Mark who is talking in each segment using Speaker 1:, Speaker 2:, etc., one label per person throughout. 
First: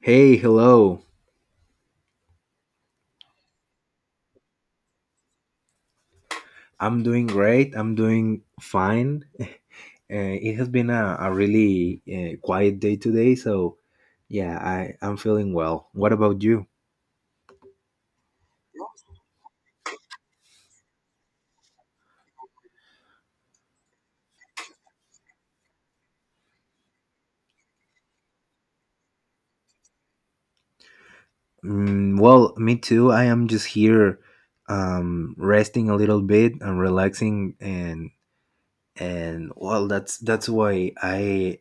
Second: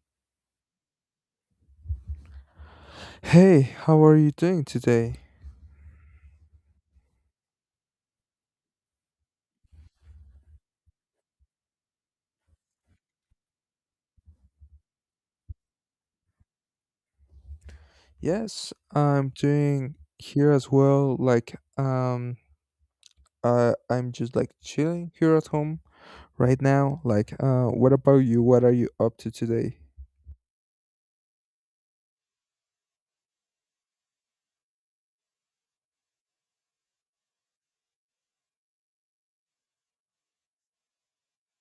Speaker 1: Hey, hello.
Speaker 2: Hey, how are you doing today?
Speaker 1: I'm doing great. I'm doing fine. It has been a really quiet day today, so yeah, I'm feeling well. What about you?
Speaker 2: Yes, I'm doing here as well. I'm just like chilling here at home right now. What about you? What are you up to today?
Speaker 1: Mm, well, me too. I am just here resting a little bit and relaxing and well, that's why I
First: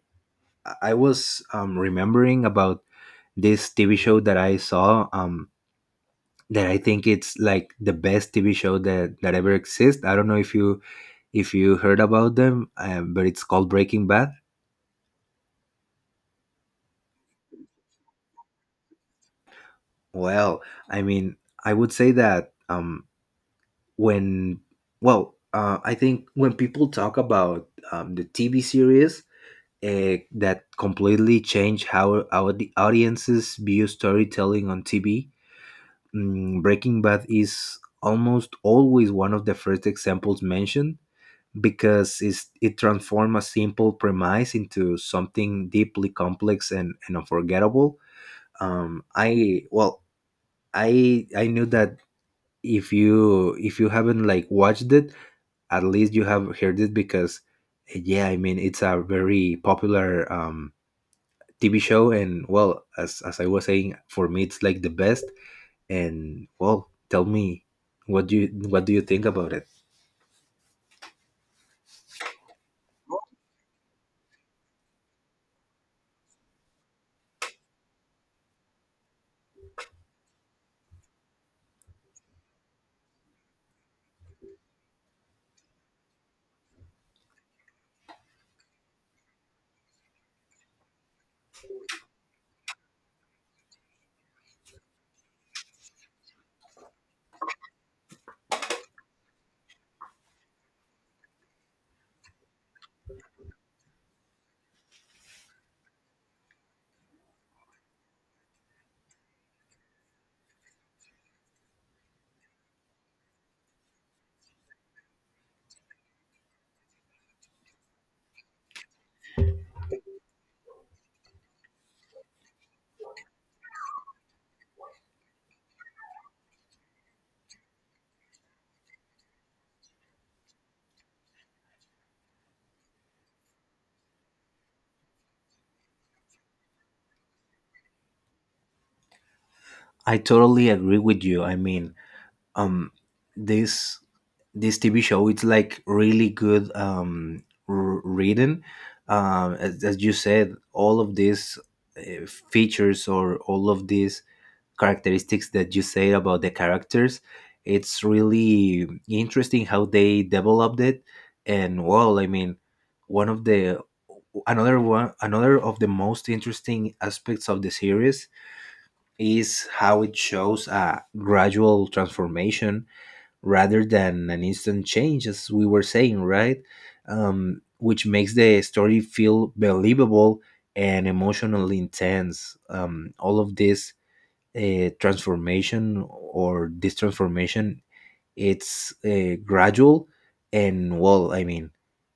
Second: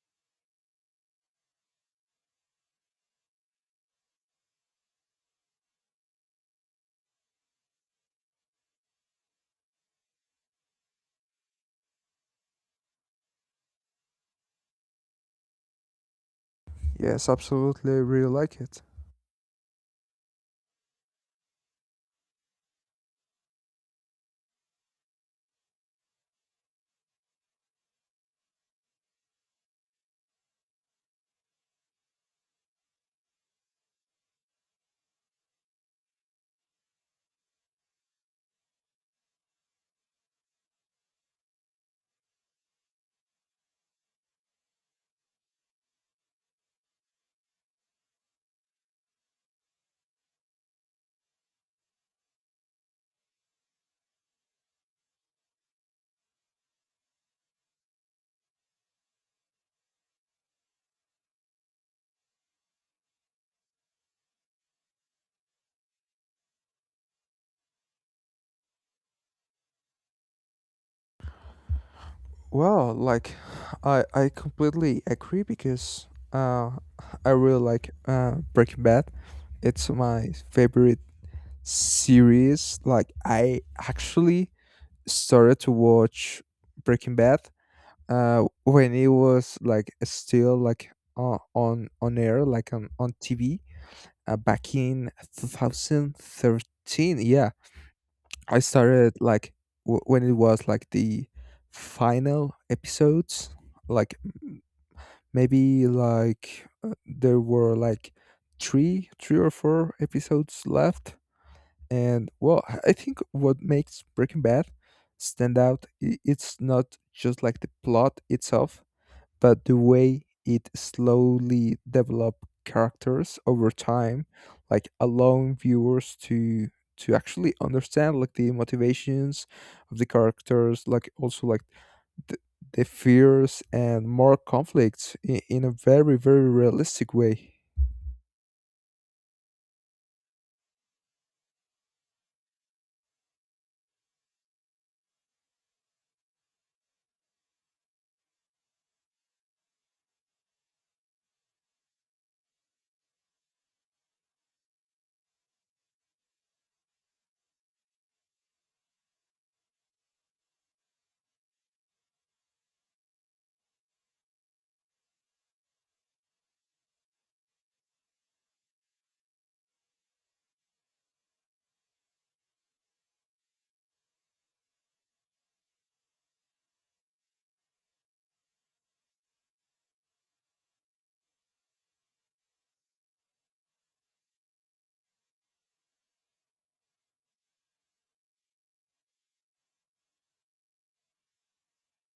Speaker 1: I was remembering about this TV show that I saw. That I think it's like the best TV show that ever exists. I don't know if you heard about them, but it's called Breaking Bad.
Speaker 2: Yes, absolutely. I really like it.
Speaker 1: Well, I mean, I would say that when well, I think when people talk about the TV series that completely changed how our the audiences view storytelling on TV, Breaking Bad is almost always one of the first examples mentioned because it transforms a simple premise into something deeply complex and unforgettable. Um, I well, I knew that if you haven't like watched it, at least you have heard it because yeah, I mean it's a very popular TV show, and well, as I was saying, for me it's like the best. And well, tell me what do you think about it?
Speaker 2: Well, I completely agree because uh, I really like Breaking Bad. It's my favorite series. Like, I actually started to watch Breaking Bad when it was like still like on air like on tv, back in 2013. Yeah, I started like when it was like the final episodes, like maybe like there were like three or four episodes left. And well, I think what makes Breaking Bad stand out, it's not just like the plot itself, but the way it slowly developed characters over time, like allowing viewers to actually understand like the motivations of the characters, like also like the, the fears and more conflicts in a very realistic way.
Speaker 1: I totally agree with you. I mean, um, this this TV show. It's like really good reading. As you said, all of these uh, features or all of these characteristics that you say about the characters, it's really interesting how they developed it. And well, I mean, one of the another of the most interesting aspects of the series is how it shows a gradual transformation rather than an instant change, as we were saying, right? Which makes the story feel believable and emotionally intense. All of this transformation or This transformation, it's gradual, and well, I mean,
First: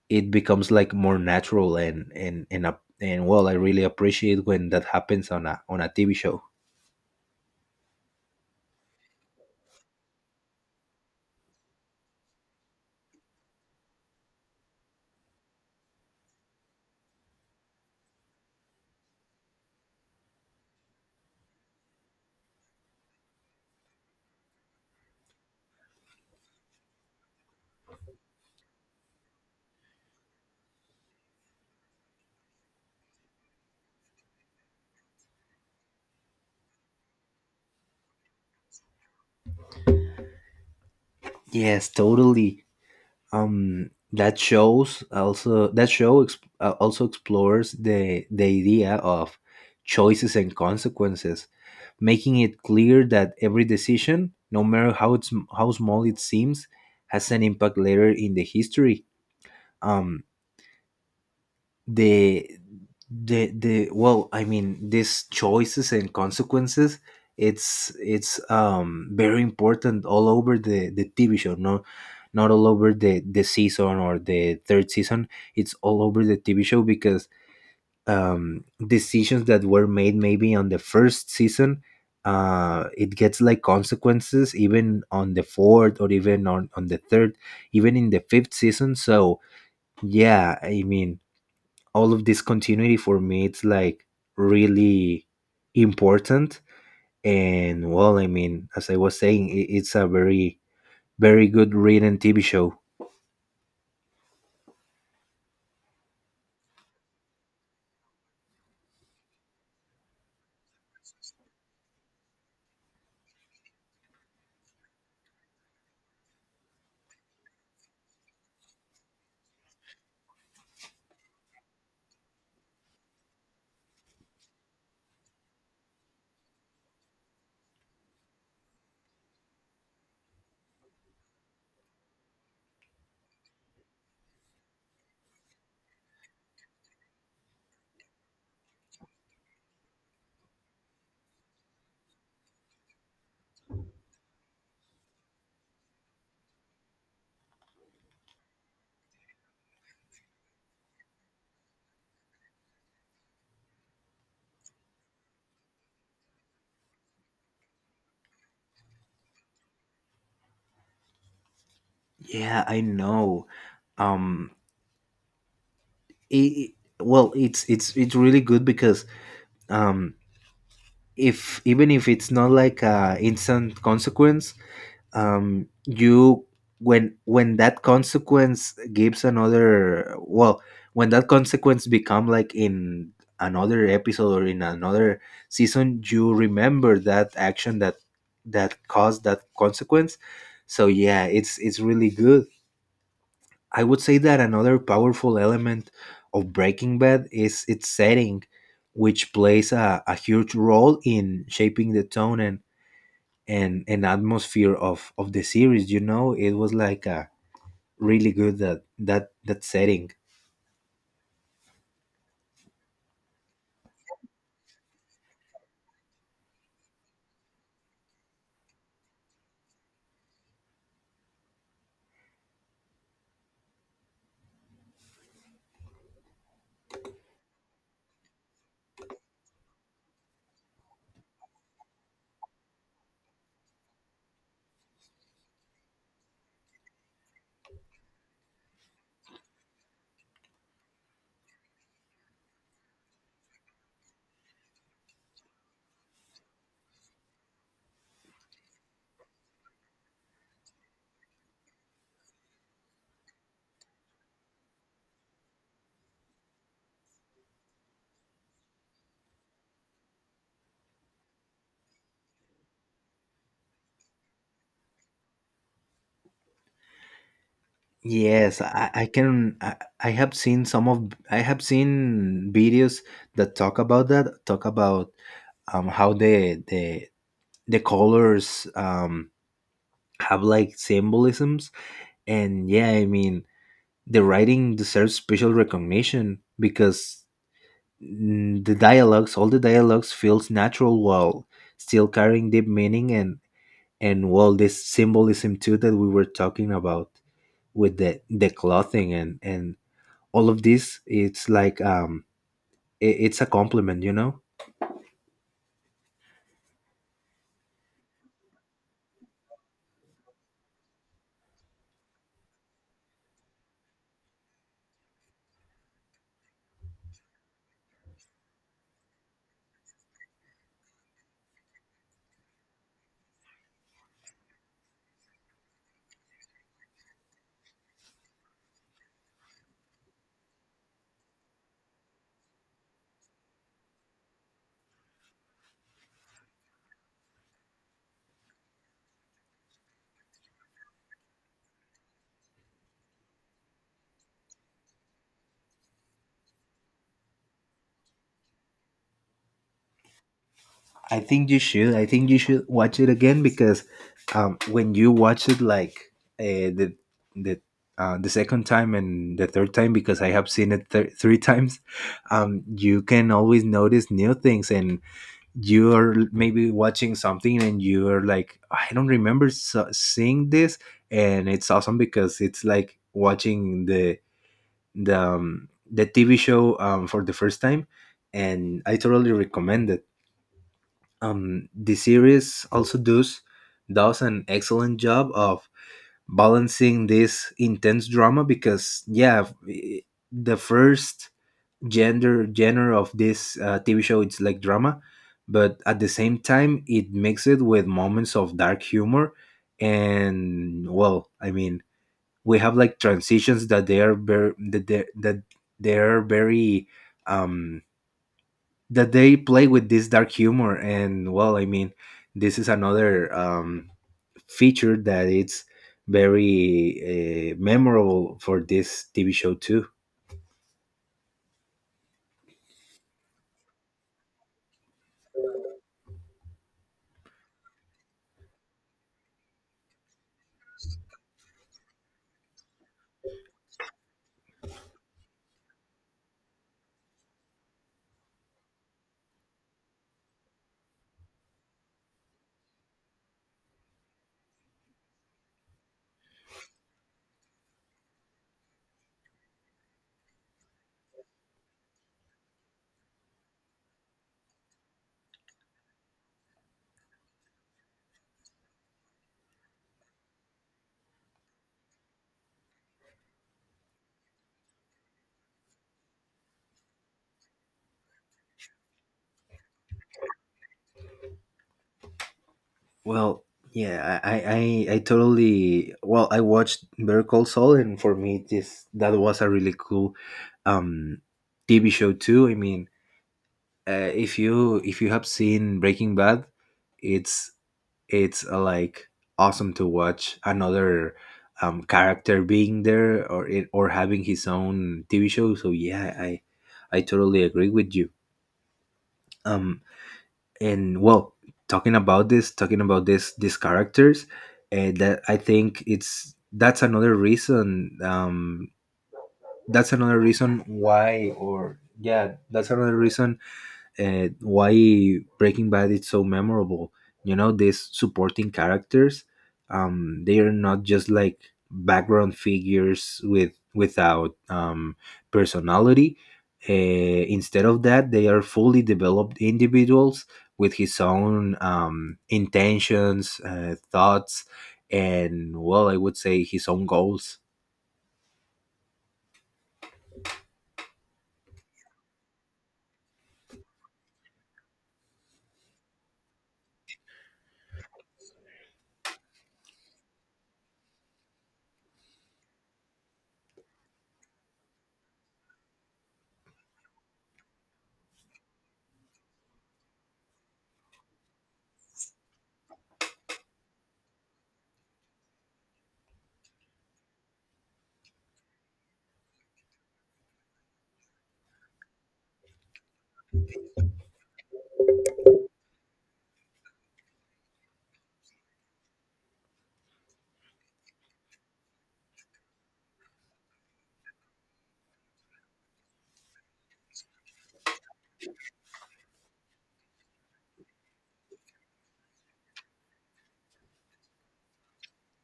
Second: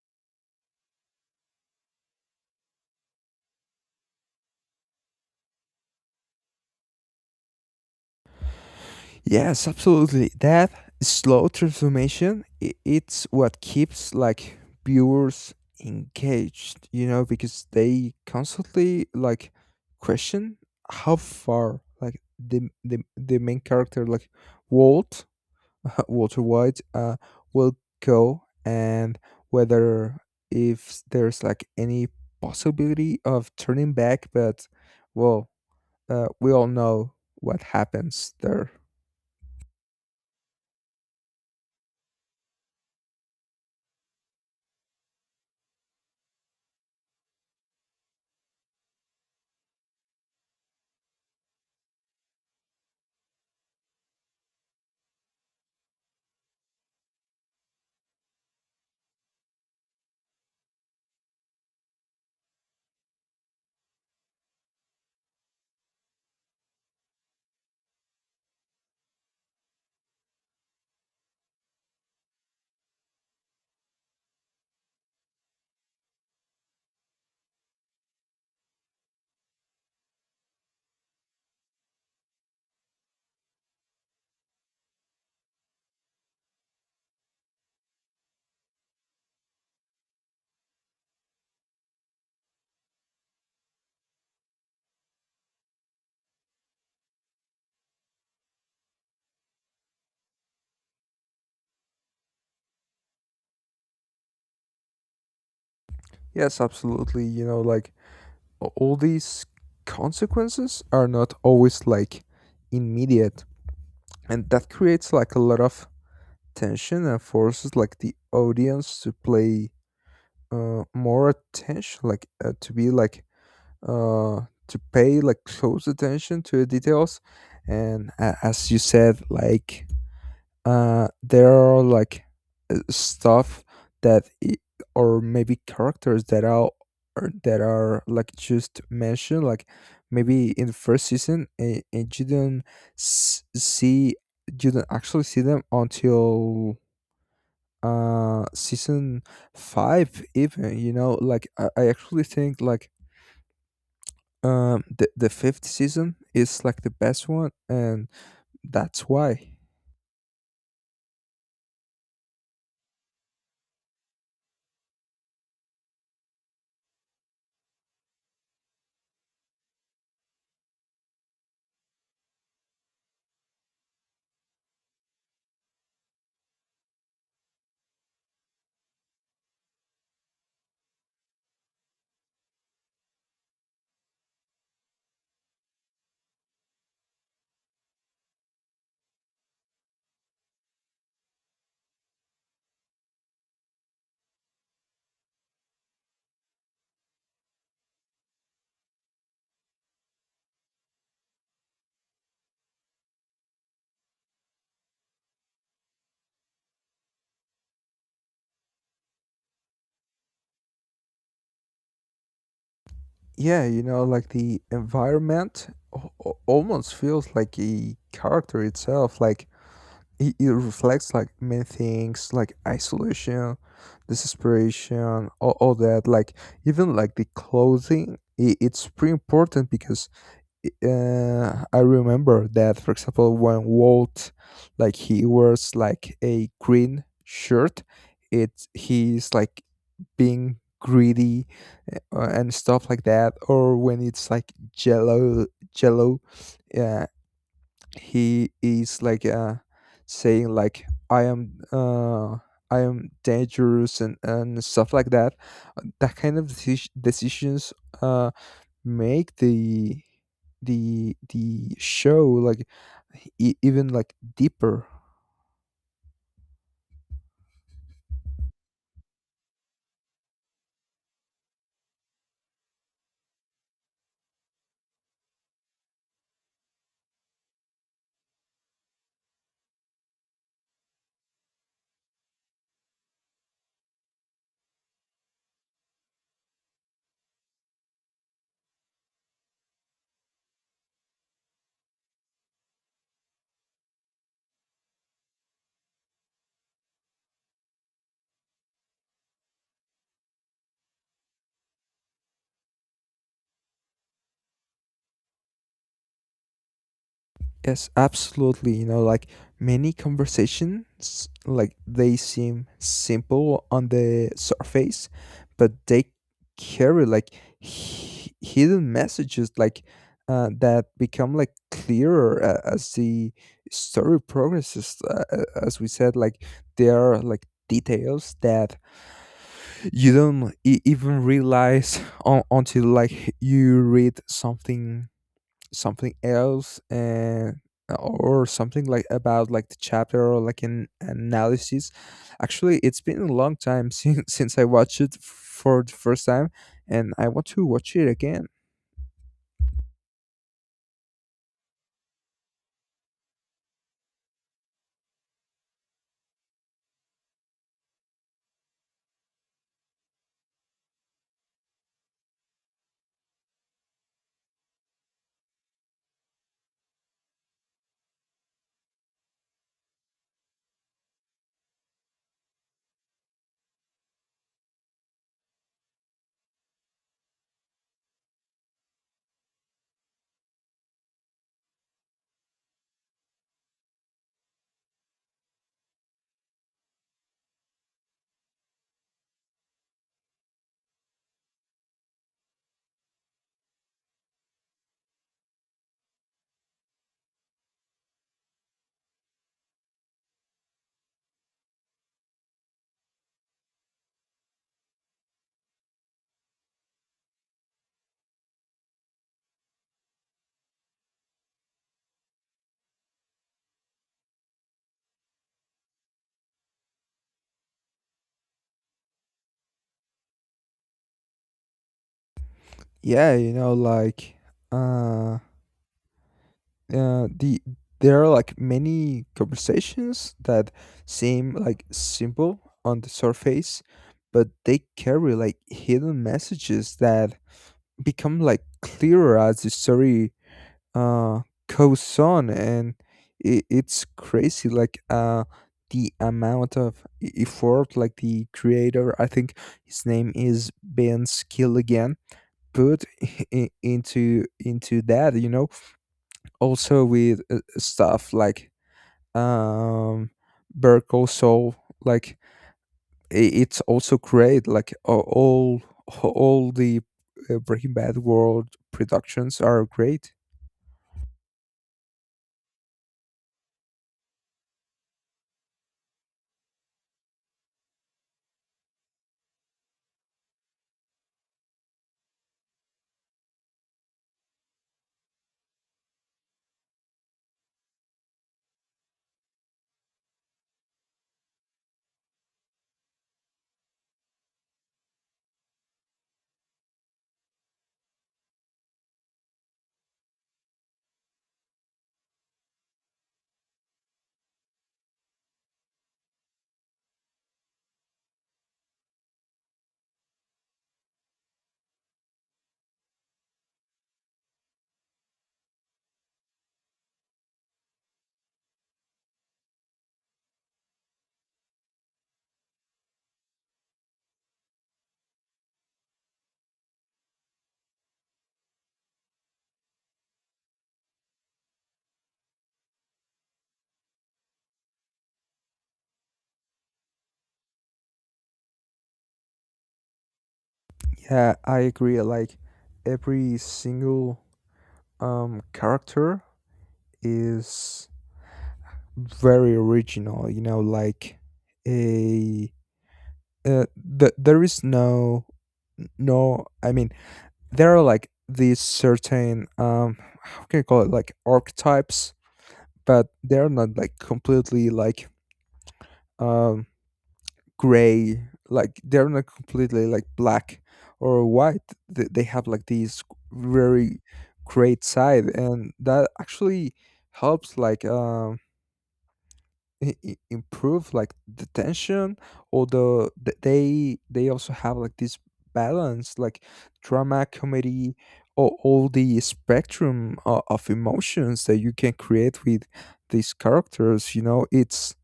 Speaker 1: it becomes like more natural and and well, I really appreciate when that happens on a TV show.
Speaker 2: Yes, absolutely. That slow transformation, it's what keeps like viewers engaged, you know, because they constantly like question how far like the main character, like Walt, Walter White, will go, and whether if there's like any possibility of turning back. But well, we all know what happens there.
Speaker 1: Yes, totally. That show also explores the idea of choices and consequences, making it clear that every decision, no matter how it's how small it seems, has an impact later in the history. Um the the well I mean these choices and consequences, it's very important all over the TV show. No Not all over the season or the third season. It's all over the TV show because decisions that were made maybe on the first season, it gets like consequences even on the fourth or even on the third, even in the fifth season. So yeah, I mean, all of this continuity for me it's like really important. And well, I mean, as I was saying, I it's a very very good read and TV show.
Speaker 2: Yes, absolutely. You know, like all these consequences are not always like immediate, and that creates like a lot of tension and forces like the audience to play more attention, to be like uh, to pay like close attention to the details. And a as you said, like there are like stuff that or maybe characters that are or that are like just mentioned like maybe in the first season, and you don't s- see you don't actually see them until season five even, you know. I actually think like the fifth season is like the best one, and that's why.
Speaker 1: Yeah, I know. um it, well it's really good because um if even if it's not like a instant consequence, you when that consequence gives another well when that consequence become like in another episode or in another season, you remember that action that caused that consequence. So yeah, it's really good. I would say that another powerful element of Breaking Bad is its setting, which plays a huge role in shaping the tone and an atmosphere of the series. You know, it was like a really good that that that setting
Speaker 2: Yeah, you know, like the environment almost feels like a character itself. Like it reflects like many things, like isolation, desperation, all that. Like even like the clothing, I it's pretty important because I remember that, for example, when Walt, like he wears like a green shirt, it's he's like being greedy, and stuff like that. Or when it's like Jello, Jello, uh, he is like saying like I am dangerous, and stuff like that. That kind of decisions Uh, make the the show like even like deeper.
Speaker 1: yes, I have seen some of I have seen videos that talk about how the colors have like symbolisms. And yeah, I mean, the writing deserves special recognition because, mm, the dialogues all the dialogues feels natural while still carrying deep meaning and well this symbolism too that we were talking about with the clothing and all of this. It's like it's a compliment, you know.
Speaker 2: Yes, absolutely, you know. Like many conversations, like, they seem simple on the surface, but they carry like hidden messages, like, that become like clearer as the story progresses. As we said, like, there are like details that you don't even realize until like you read something, something else, and or something like about like the chapter or like an analysis. Actually it's been a long time since since I watched it for the first time, and I want to watch it again.
Speaker 1: I think you should, watch it again because when you watch it like uh, the the the second time and the third time, because I have seen it three times, you can always notice new things. And you're maybe watching something and you're like, I don't remember seeing this. And it's awesome because it's like watching the TV show for the first time. And I totally recommend it. The series also does an excellent job of balancing this intense drama, because yeah, eh, the first gender genre of this TV show, it's like drama, but at the same time, it makes it with moments of dark humor. And well, I mean, we have like transitions that they are very um that they play with this dark humor. And well, I mean, this is another feature that it's very memorable for this TV show too.
Speaker 2: Yeah, you know, like uh the there are like many conversations that seem like simple on the surface, but they carry like hidden messages that become like clearer as the story, uh, goes on. And it, it's crazy. Like, the amount of effort like the creator, I think his name is Ben Skill again, put i- into into that, you know. Also with, stuff like um Berko. Also like it's also great, like all all the, Breaking Bad world productions are great.
Speaker 1: Well, yeah, I totally. Well, I watched Better Call Saul, and for me, this that was a really cool um, TV show too. I mean, if you have seen Breaking Bad, it's it's like awesome to watch another character being there or having his own TV show. So yeah, I totally agree with you. Um, and well talking about this these characters, that I think it's that's another reason why Breaking Bad is so memorable. You know, these supporting characters, they are not just like background figures without personality. Uh, instead, they are fully developed individuals with his own intentions, thoughts, and well, I would say his own goals.
Speaker 2: Yeah, I agree. Like every single character is very original, you know. Like a uh, there is no. I mean, there are like these certain how can you call it, like archetypes, but they're not like completely like um gray, like they're not completely like black or white. They have like these very great side, and that actually helps like improve like the tension or the they also have like this balance, like drama, comedy, or all the spectrum of emotions that you can create with these characters, you know. it's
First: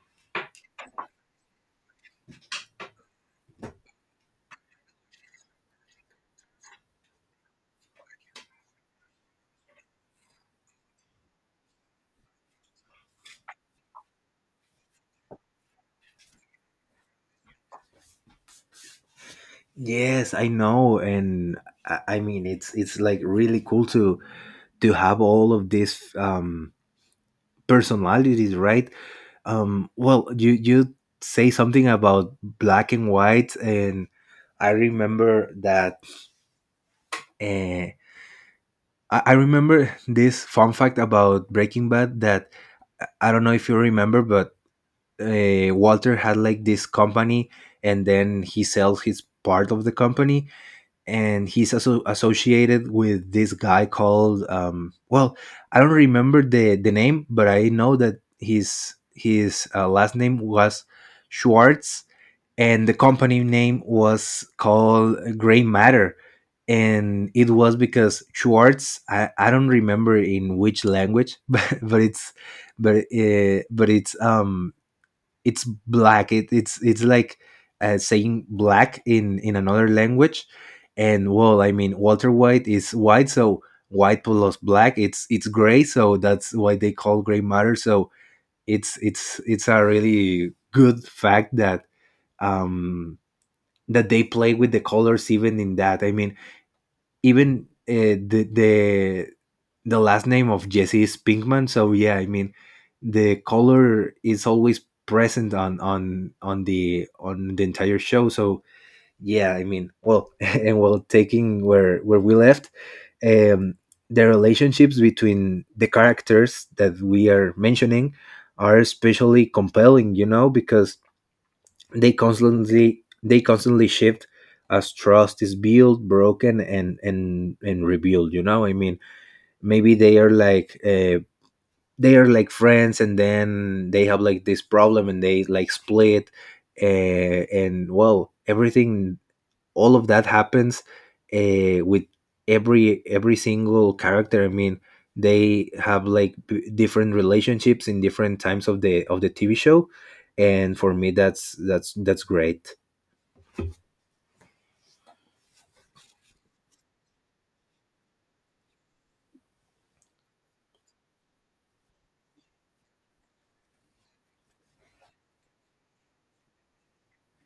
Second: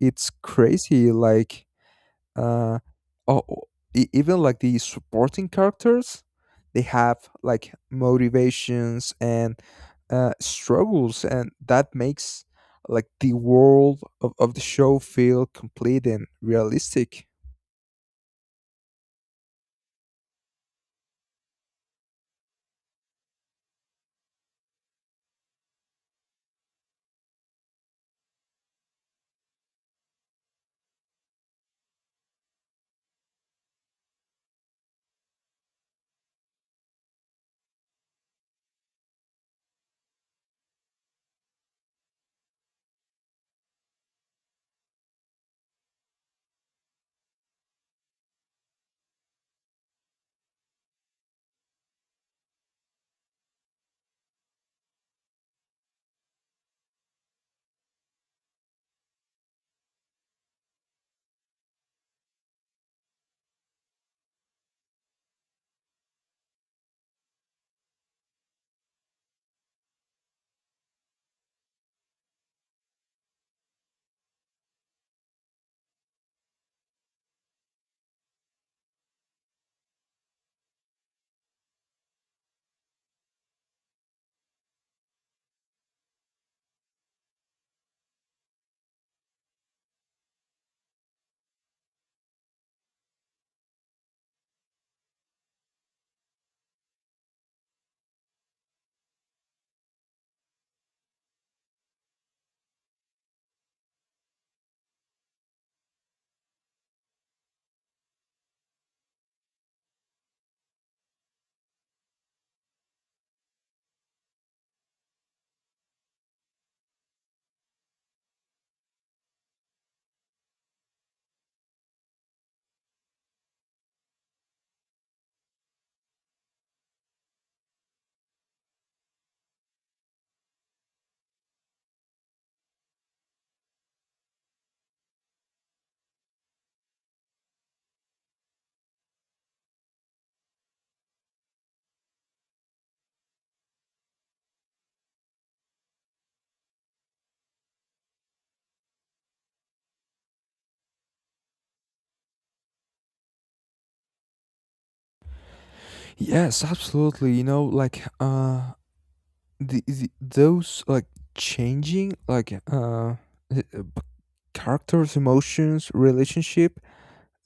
Speaker 2: it's crazy. Like uh, oh, oh, e- even like the supporting characters, they have like motivations and, struggles, and that makes like the world of the show feel complete and realistic.
Speaker 1: Yes, I know, and I mean it's like really cool to have all of these personalities, right? You say something about black and white, and I remember that. Uh, I remember this fun fact about Breaking Bad that I don't know if you remember, but Walter had like this company, and then he sells his part of the company, and he's also associated with this guy called well, I don't remember the name, but I know that his last name was Schwartz, and the company name was called Gray Matter. And it was because Schwartz, I don't remember in which language but it's but it's black. It's like saying black in another language. And well, I mean, Walter White is white, so white plus black it's gray, so that's why they call Gray Matter. So it's a really good fact that um that they play with the colors even in that. I mean, even the last name of Jesse is Pinkman. So yeah, I mean, the color is always present on the entire show. So yeah, I mean, well, and well, taking where we left, um, the relationships between the characters that we are mentioning are especially compelling. You know, because they constantly shift as trust is built, broken, and rebuilt. You know, I mean, maybe they are like friends, and then they have like this problem and they like split, and well, everything, all of that happens with every single character. I mean, they have like different relationships in different times of the TV show. And for me, that's great.
Speaker 2: Yes, absolutely, you know. Like the those like changing like uh, uh, characters, emotions, relationship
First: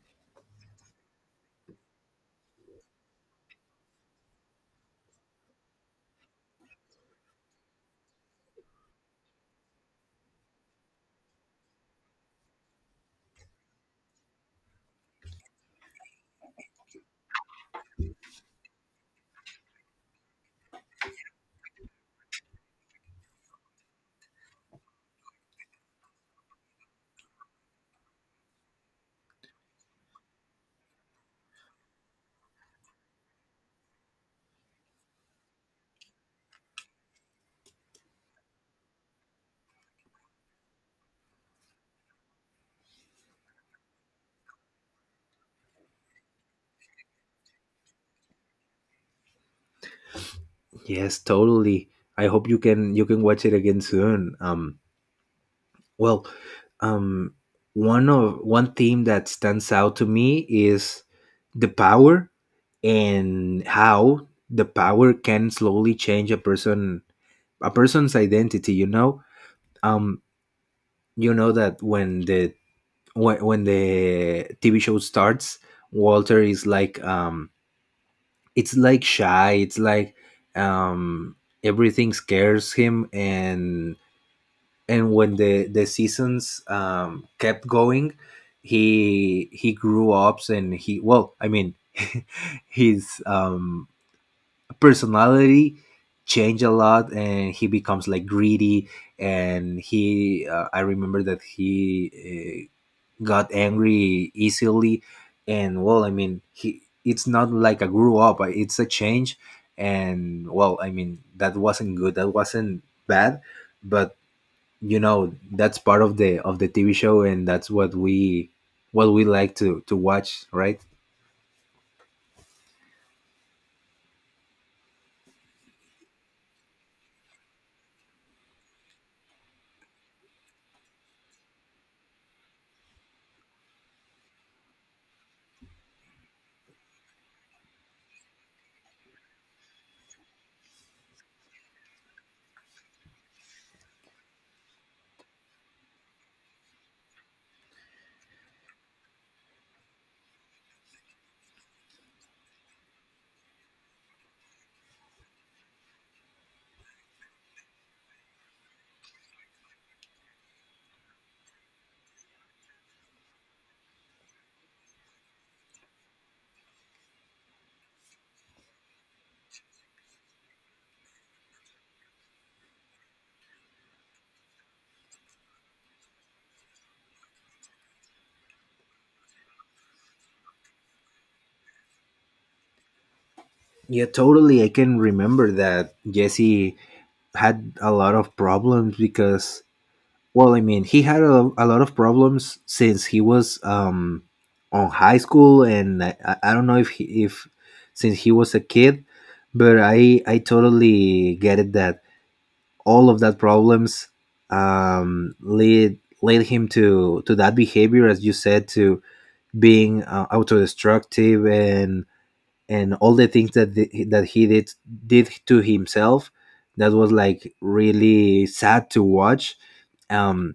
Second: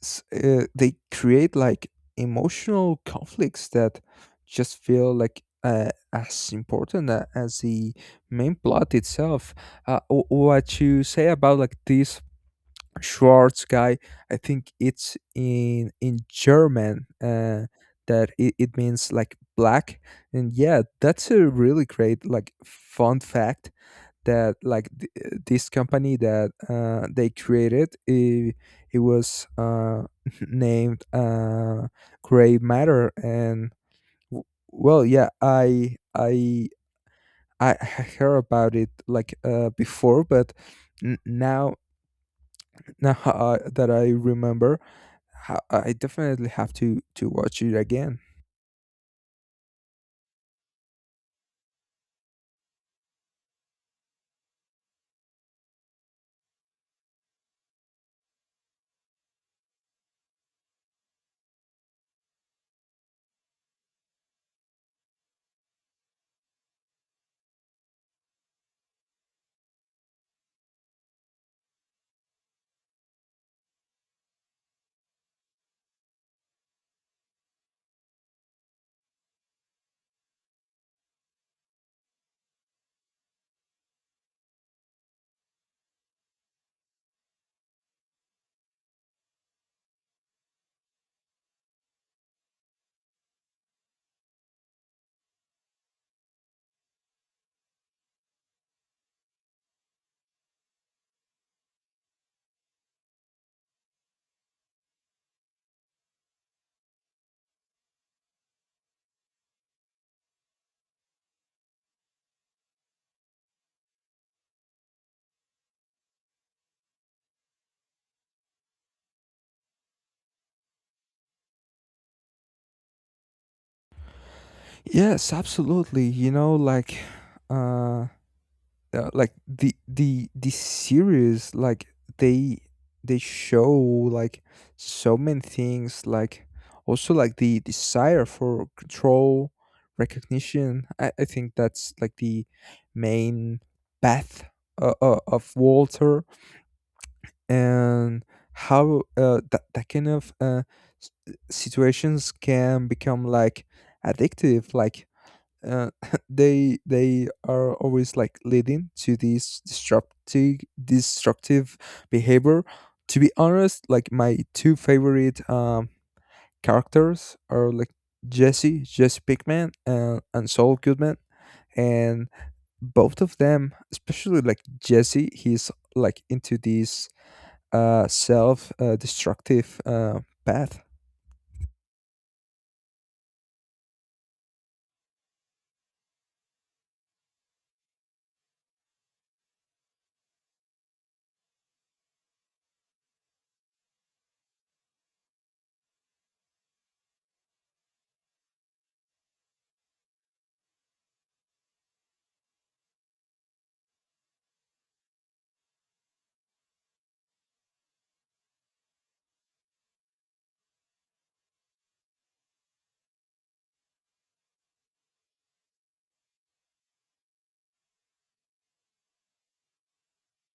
Speaker 2: they create like emotional conflicts that just feel like, as important as the main plot itself. What you say about like this Schwartz guy, I think it's in German, that it means like black. And yeah, that's a really great like fun fact that like this company that, they created it, it was, named, gray matter. And w- well, yeah, I heard about it like, before, but now, now, that I remember, I definitely have to watch it again.
Speaker 1: Yes, totally. I hope you can watch it again soon. Well, um, one theme that stands out to me is the power and how the power can slowly change a person, a person's identity. Um, you know that when the when the TV show starts, Walter is like it's like shy. It's like um, everything scares him and when the seasons kept going he grew up and he, well, I mean, his personality changed a lot and he becomes like greedy. And he, I remember that he, uh, got angry easily. And well, I mean, he, it's not like a grew up, it's a change. And well, I mean, that wasn't good, that wasn't bad, but you know, that's part of the TV show and that's what we, what we like to watch, right?
Speaker 2: Yes, absolutely. You know, uh, like the series like they they show like so many things, like also like the desire for control, recognition. I think that's like the main path of Walter, and how, that, that kind of, situations can become like addictive. Like, uh, they are always like leading to these destructive behavior. To be honest, like my two favorite, characters are like Jesse Pinkman, and Saul Goodman. And both of them, especially like Jesse, he's like into this self destructive, path.
Speaker 1: Yeah, totally. I can remember that Jesse had a lot of problems because, well, I mean, he had a lot of problems since he was on high school and I don't know if he, if since he was a kid. But I totally get it that all of that problems lead led him to that behavior, as you said, to being autodestructive and all the things that that he did to himself. That was like really sad to watch. um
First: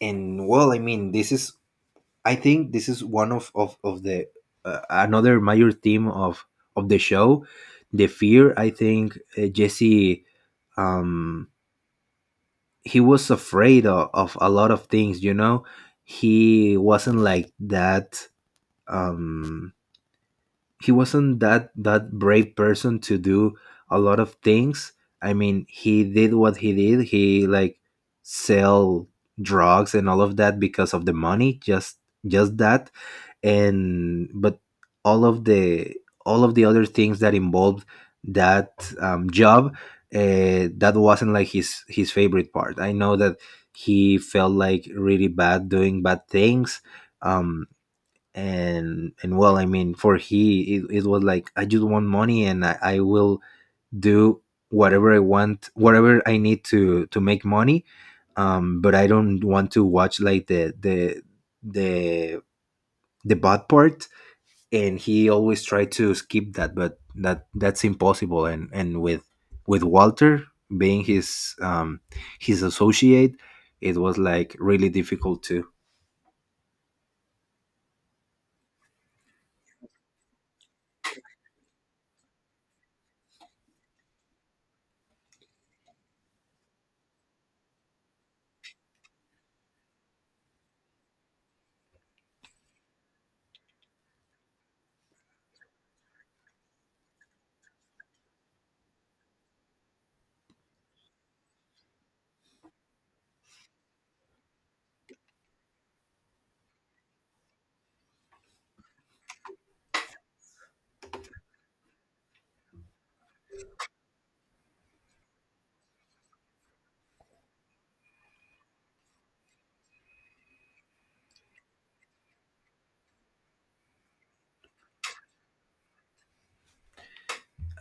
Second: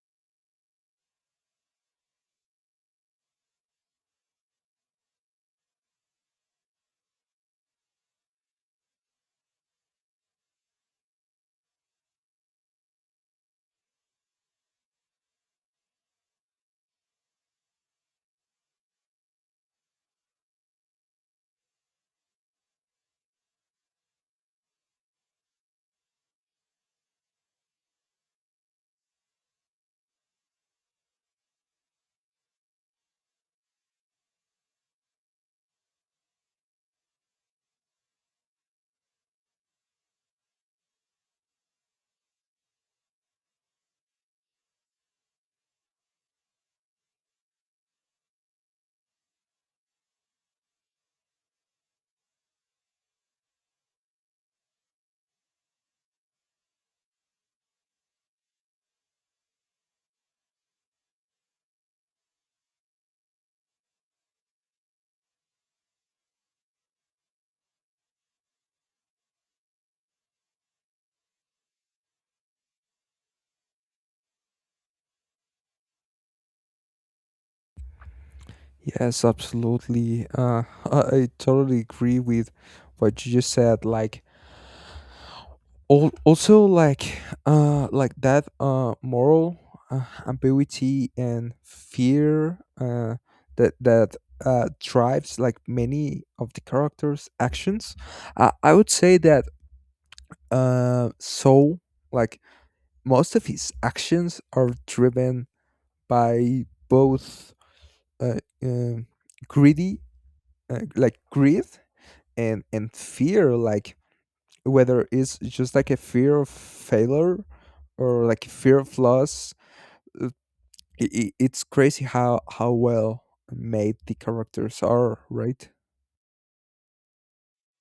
Speaker 1: and well, I mean, this is, I think this is one of the, another major theme of the show. The fear, I think, Jesse, um he was afraid of a lot of things, you know. He wasn't like that. um he wasn't that brave person to do a lot of things. I mean, he did what he did. He like sell drugs and all of that because of the money, just that. And but all of the all of the other things that involved that job, that wasn't like his favorite part. I know that he felt like really bad doing bad things. um and well, I mean, for he, it was like, I just want money and I will do whatever I want, whatever I need to make money. But I don't want to watch like the the bad part. And he always tried to skip that, but that that's impossible. And with Walter being his associate, it was like really difficult too.
Speaker 2: Yes, absolutely. I totally agree with what you just said. Like also like, like that moral, ambiguity and fear, that that drives like many of the characters actions. Uh, I would say that, so like most of his actions are driven by both, uh, um greedy, like greed, and fear, like whether it's just like a fear of failure or like fear of loss. Uh, it's crazy how well made the characters are, right?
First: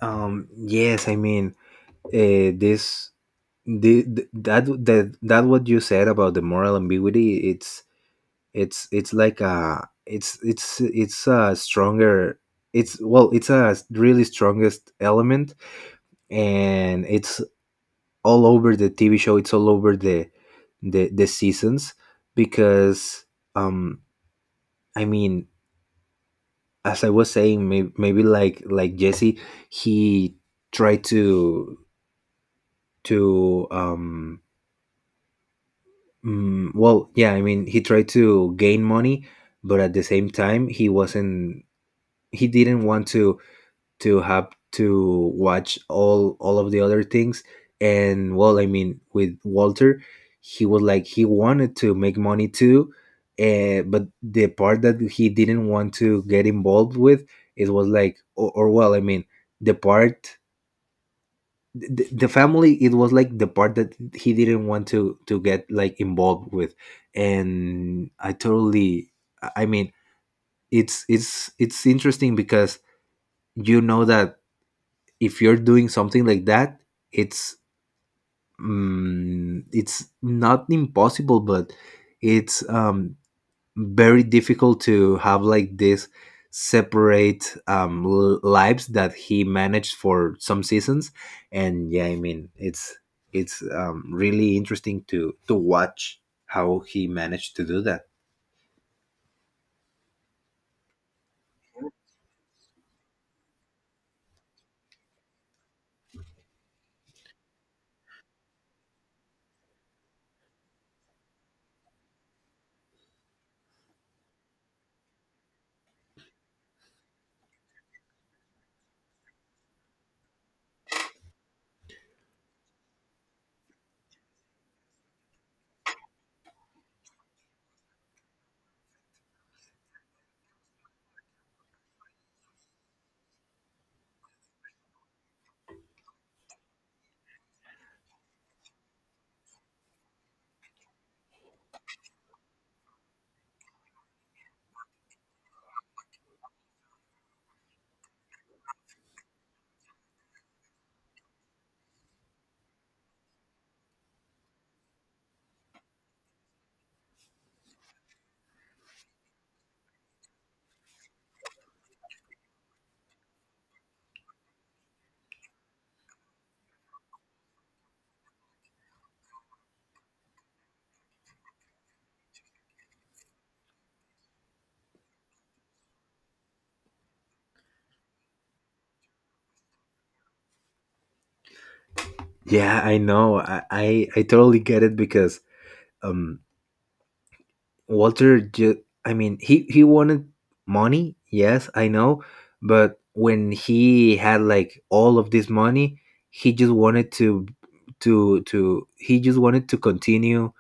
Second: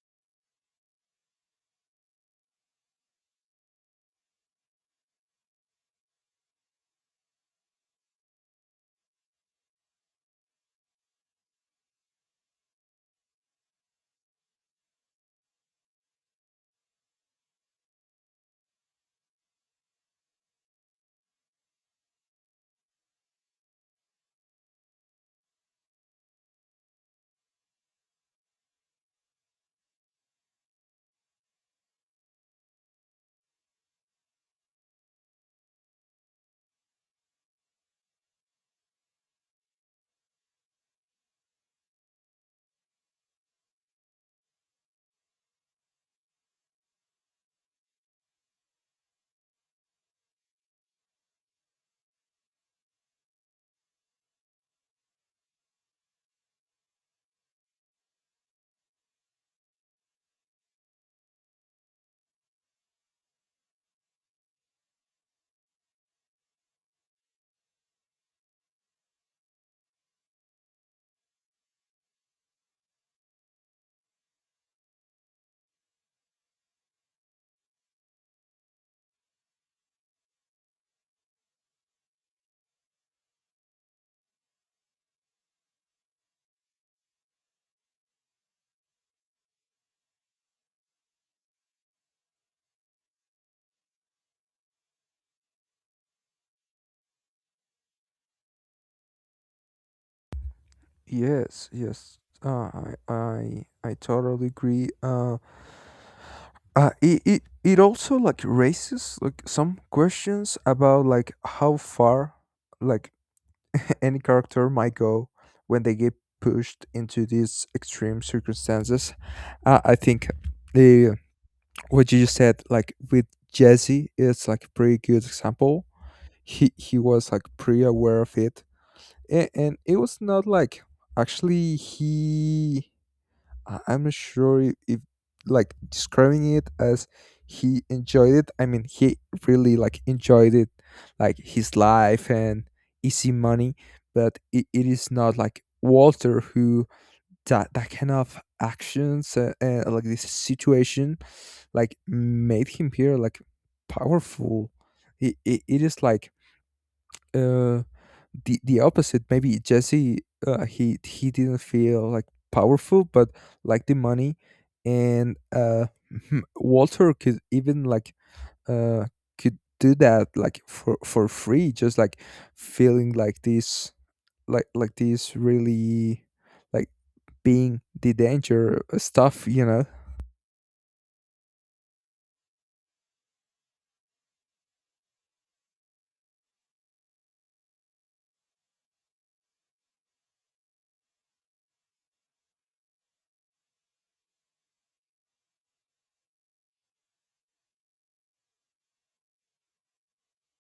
Speaker 1: Yes, I mean, this, the that what you said about the moral ambiguity, it's it's like a, it's a stronger, it's, well, it's a really strongest element, and it's all over the TV show. It's all over the seasons because, um I mean, as I was saying, maybe like Jesse, he tried to well, yeah, I mean he tried to gain money, but at the same time he wasn't, he didn't want to have to watch all of the other things. And well, I mean, with Walter, he was like, he wanted to make money too, but the part that he didn't want to get involved with, it was like, or well, I mean, the part, the family, it was like the part that he didn't want to get like involved with. And I totally, I mean, it's interesting because, you know that, if you're doing something like that, it's, mm, it's not impossible, but it's very difficult to have like this separate l- lives that he managed for some seasons. And yeah, I mean, it's really interesting to watch how he managed to do that.
Speaker 2: Yes, yes. I totally agree. It, it it also like raises like some questions about like how far like any character might go when they get pushed into these extreme circumstances. I think, uh, what you just said, like with Jesse, it's like a pretty good example. He was like pretty aware of it, and it was not like actually he. I'm not sure if like describing it as he enjoyed it. I mean, he really like enjoyed it, like his life and easy money. But it is not like Walter, who that that kind of actions, and like this situation like made him appear like powerful. It is like, uh, the opposite. Maybe Jesse, he didn't feel like powerful, but like the money and, Walter could even like, uh, could do that like for free, just like feeling like this really like being the danger stuff, you know.
Speaker 1: Yeah, I know, I totally get it because, um Walter just, I mean, he wanted money, yes, I know, but when he had like all of this money, he just wanted to he just wanted to continue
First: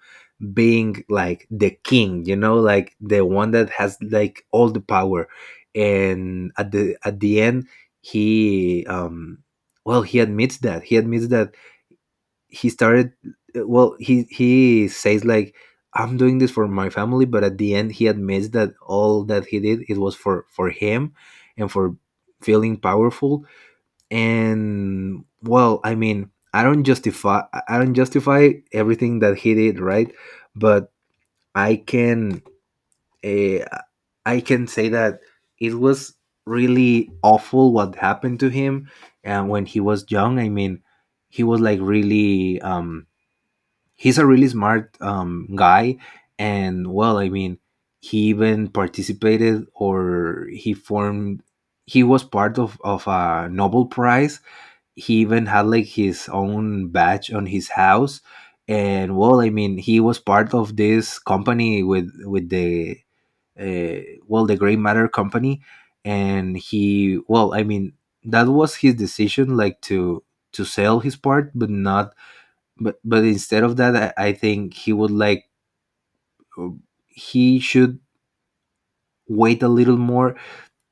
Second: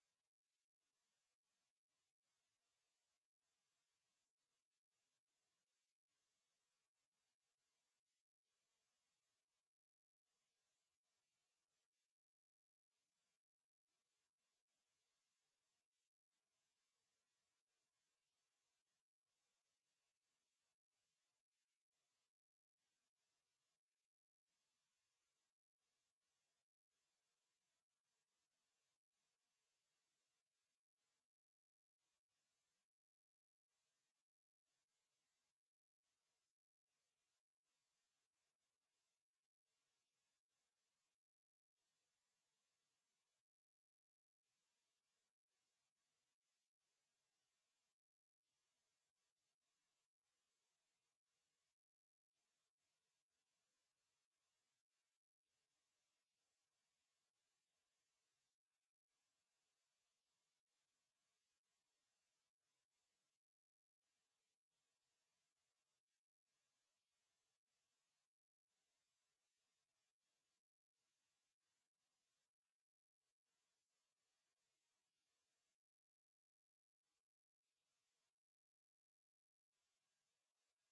Speaker 1: being like the king, you know, like the one that has like all the power. And at the end he, well, he admits that. He admits that he started, well, he says like, I'm doing this for my family, but at the end he admits that all that he did, it was for him and for feeling powerful. And well, I mean, I don't justify, I don't justify everything that he did, right? But I can, uh, I can say that it was really awful what happened to him. And when he was young, I mean, he was like really he's a really smart guy. And well, I mean, he even participated, or he formed, he was part of a Nobel Prize. He even had like his own badge on his house. And well, I mean, he was part of this company with the, uh, well, the Gray Matter company. And he, well, I mean, that was his decision like to sell his part, but not but but instead of that, I think he would like, he should wait a little more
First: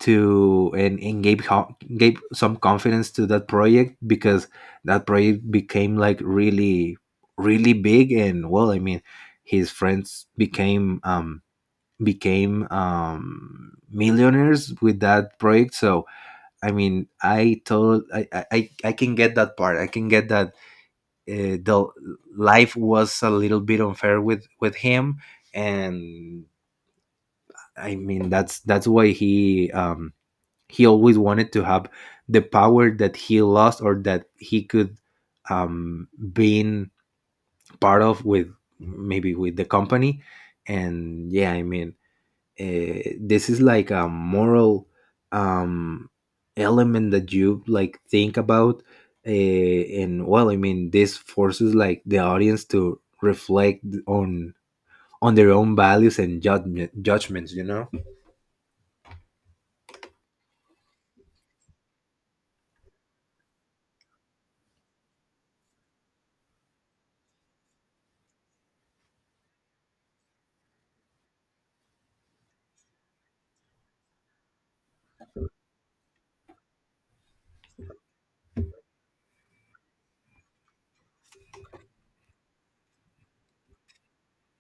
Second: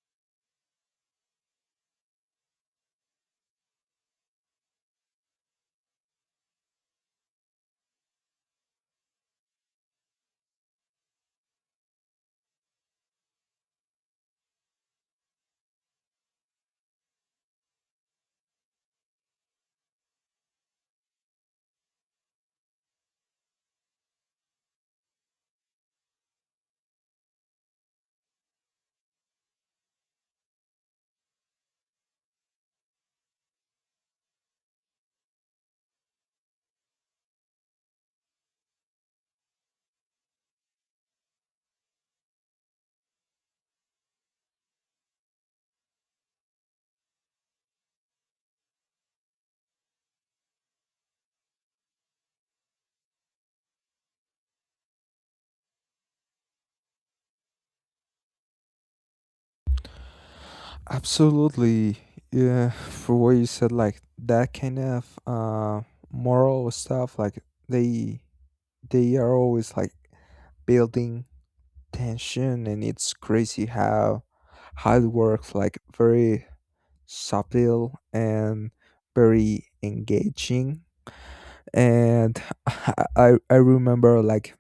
Speaker 1: to and gave, ho- gave some confidence to that project, because that project became like really really big. And well, I mean, his friends became became millionaires with that project. So I mean, I told, I I can get that part, I can get that, the life was a little bit unfair with him. And I mean, that's why he, he always wanted to have the power that he lost, or that he could being part of with, maybe with the company. And yeah, I mean, this is like a moral um, element that you like think about. And well, I mean, this forces like the audience to reflect on their own values and judgments, you know.
Speaker 2: Absolutely. Yeah, for what you said, like that kind of moral stuff, like they they are always like building tension, and it's crazy how it works, like very subtle and very engaging. And I remember like,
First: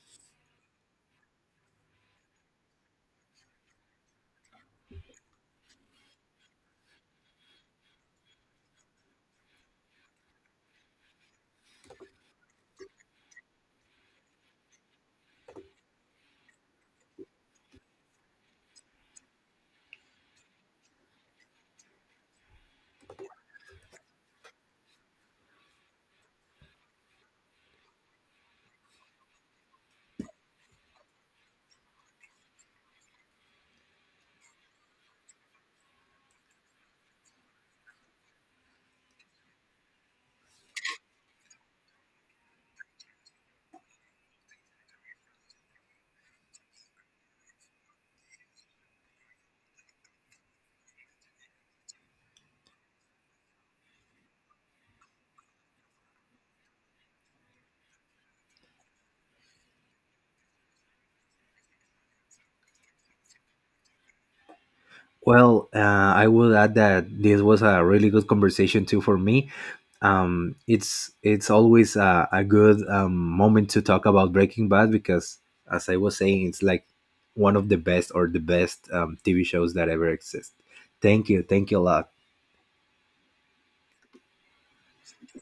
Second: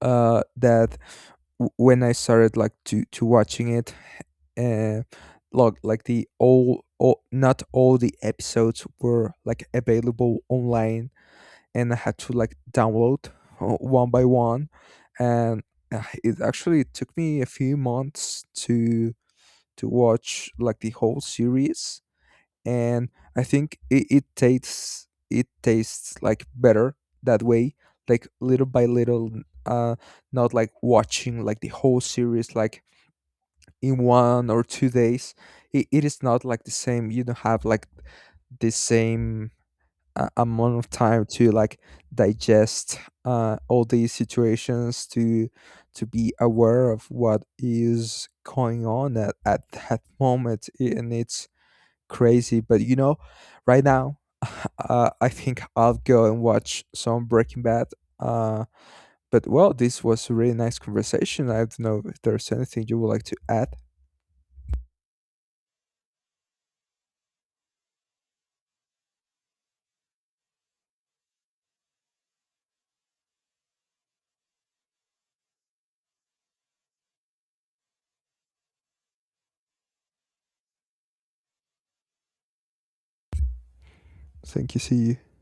Speaker 2: that when I started like to watching it, uh, look like all not all the episodes were like available online, and I had to like download, one by one. And, it actually took me a few months to watch like the whole series. And I think it, it tastes like better that way, like little by little, not like watching like the whole series like in one or two days. It is not like the same. You don't have like the same, amount of time to like digest, all these situations to be aware of what is going on at that moment, and it's crazy. But you know, right now, I think I'll go and watch some Breaking Bad. Uh, but well, this was a really nice conversation. I don't know if there's anything you would like to add.
Speaker 1: Well, I will add that this was a really good conversation too for me. It's always a good moment to talk about Breaking Bad because, as I was saying, it's like one of the best, or the best TV shows that ever exist. Thank you, thank you a lot.
Speaker 2: Thank you. See you.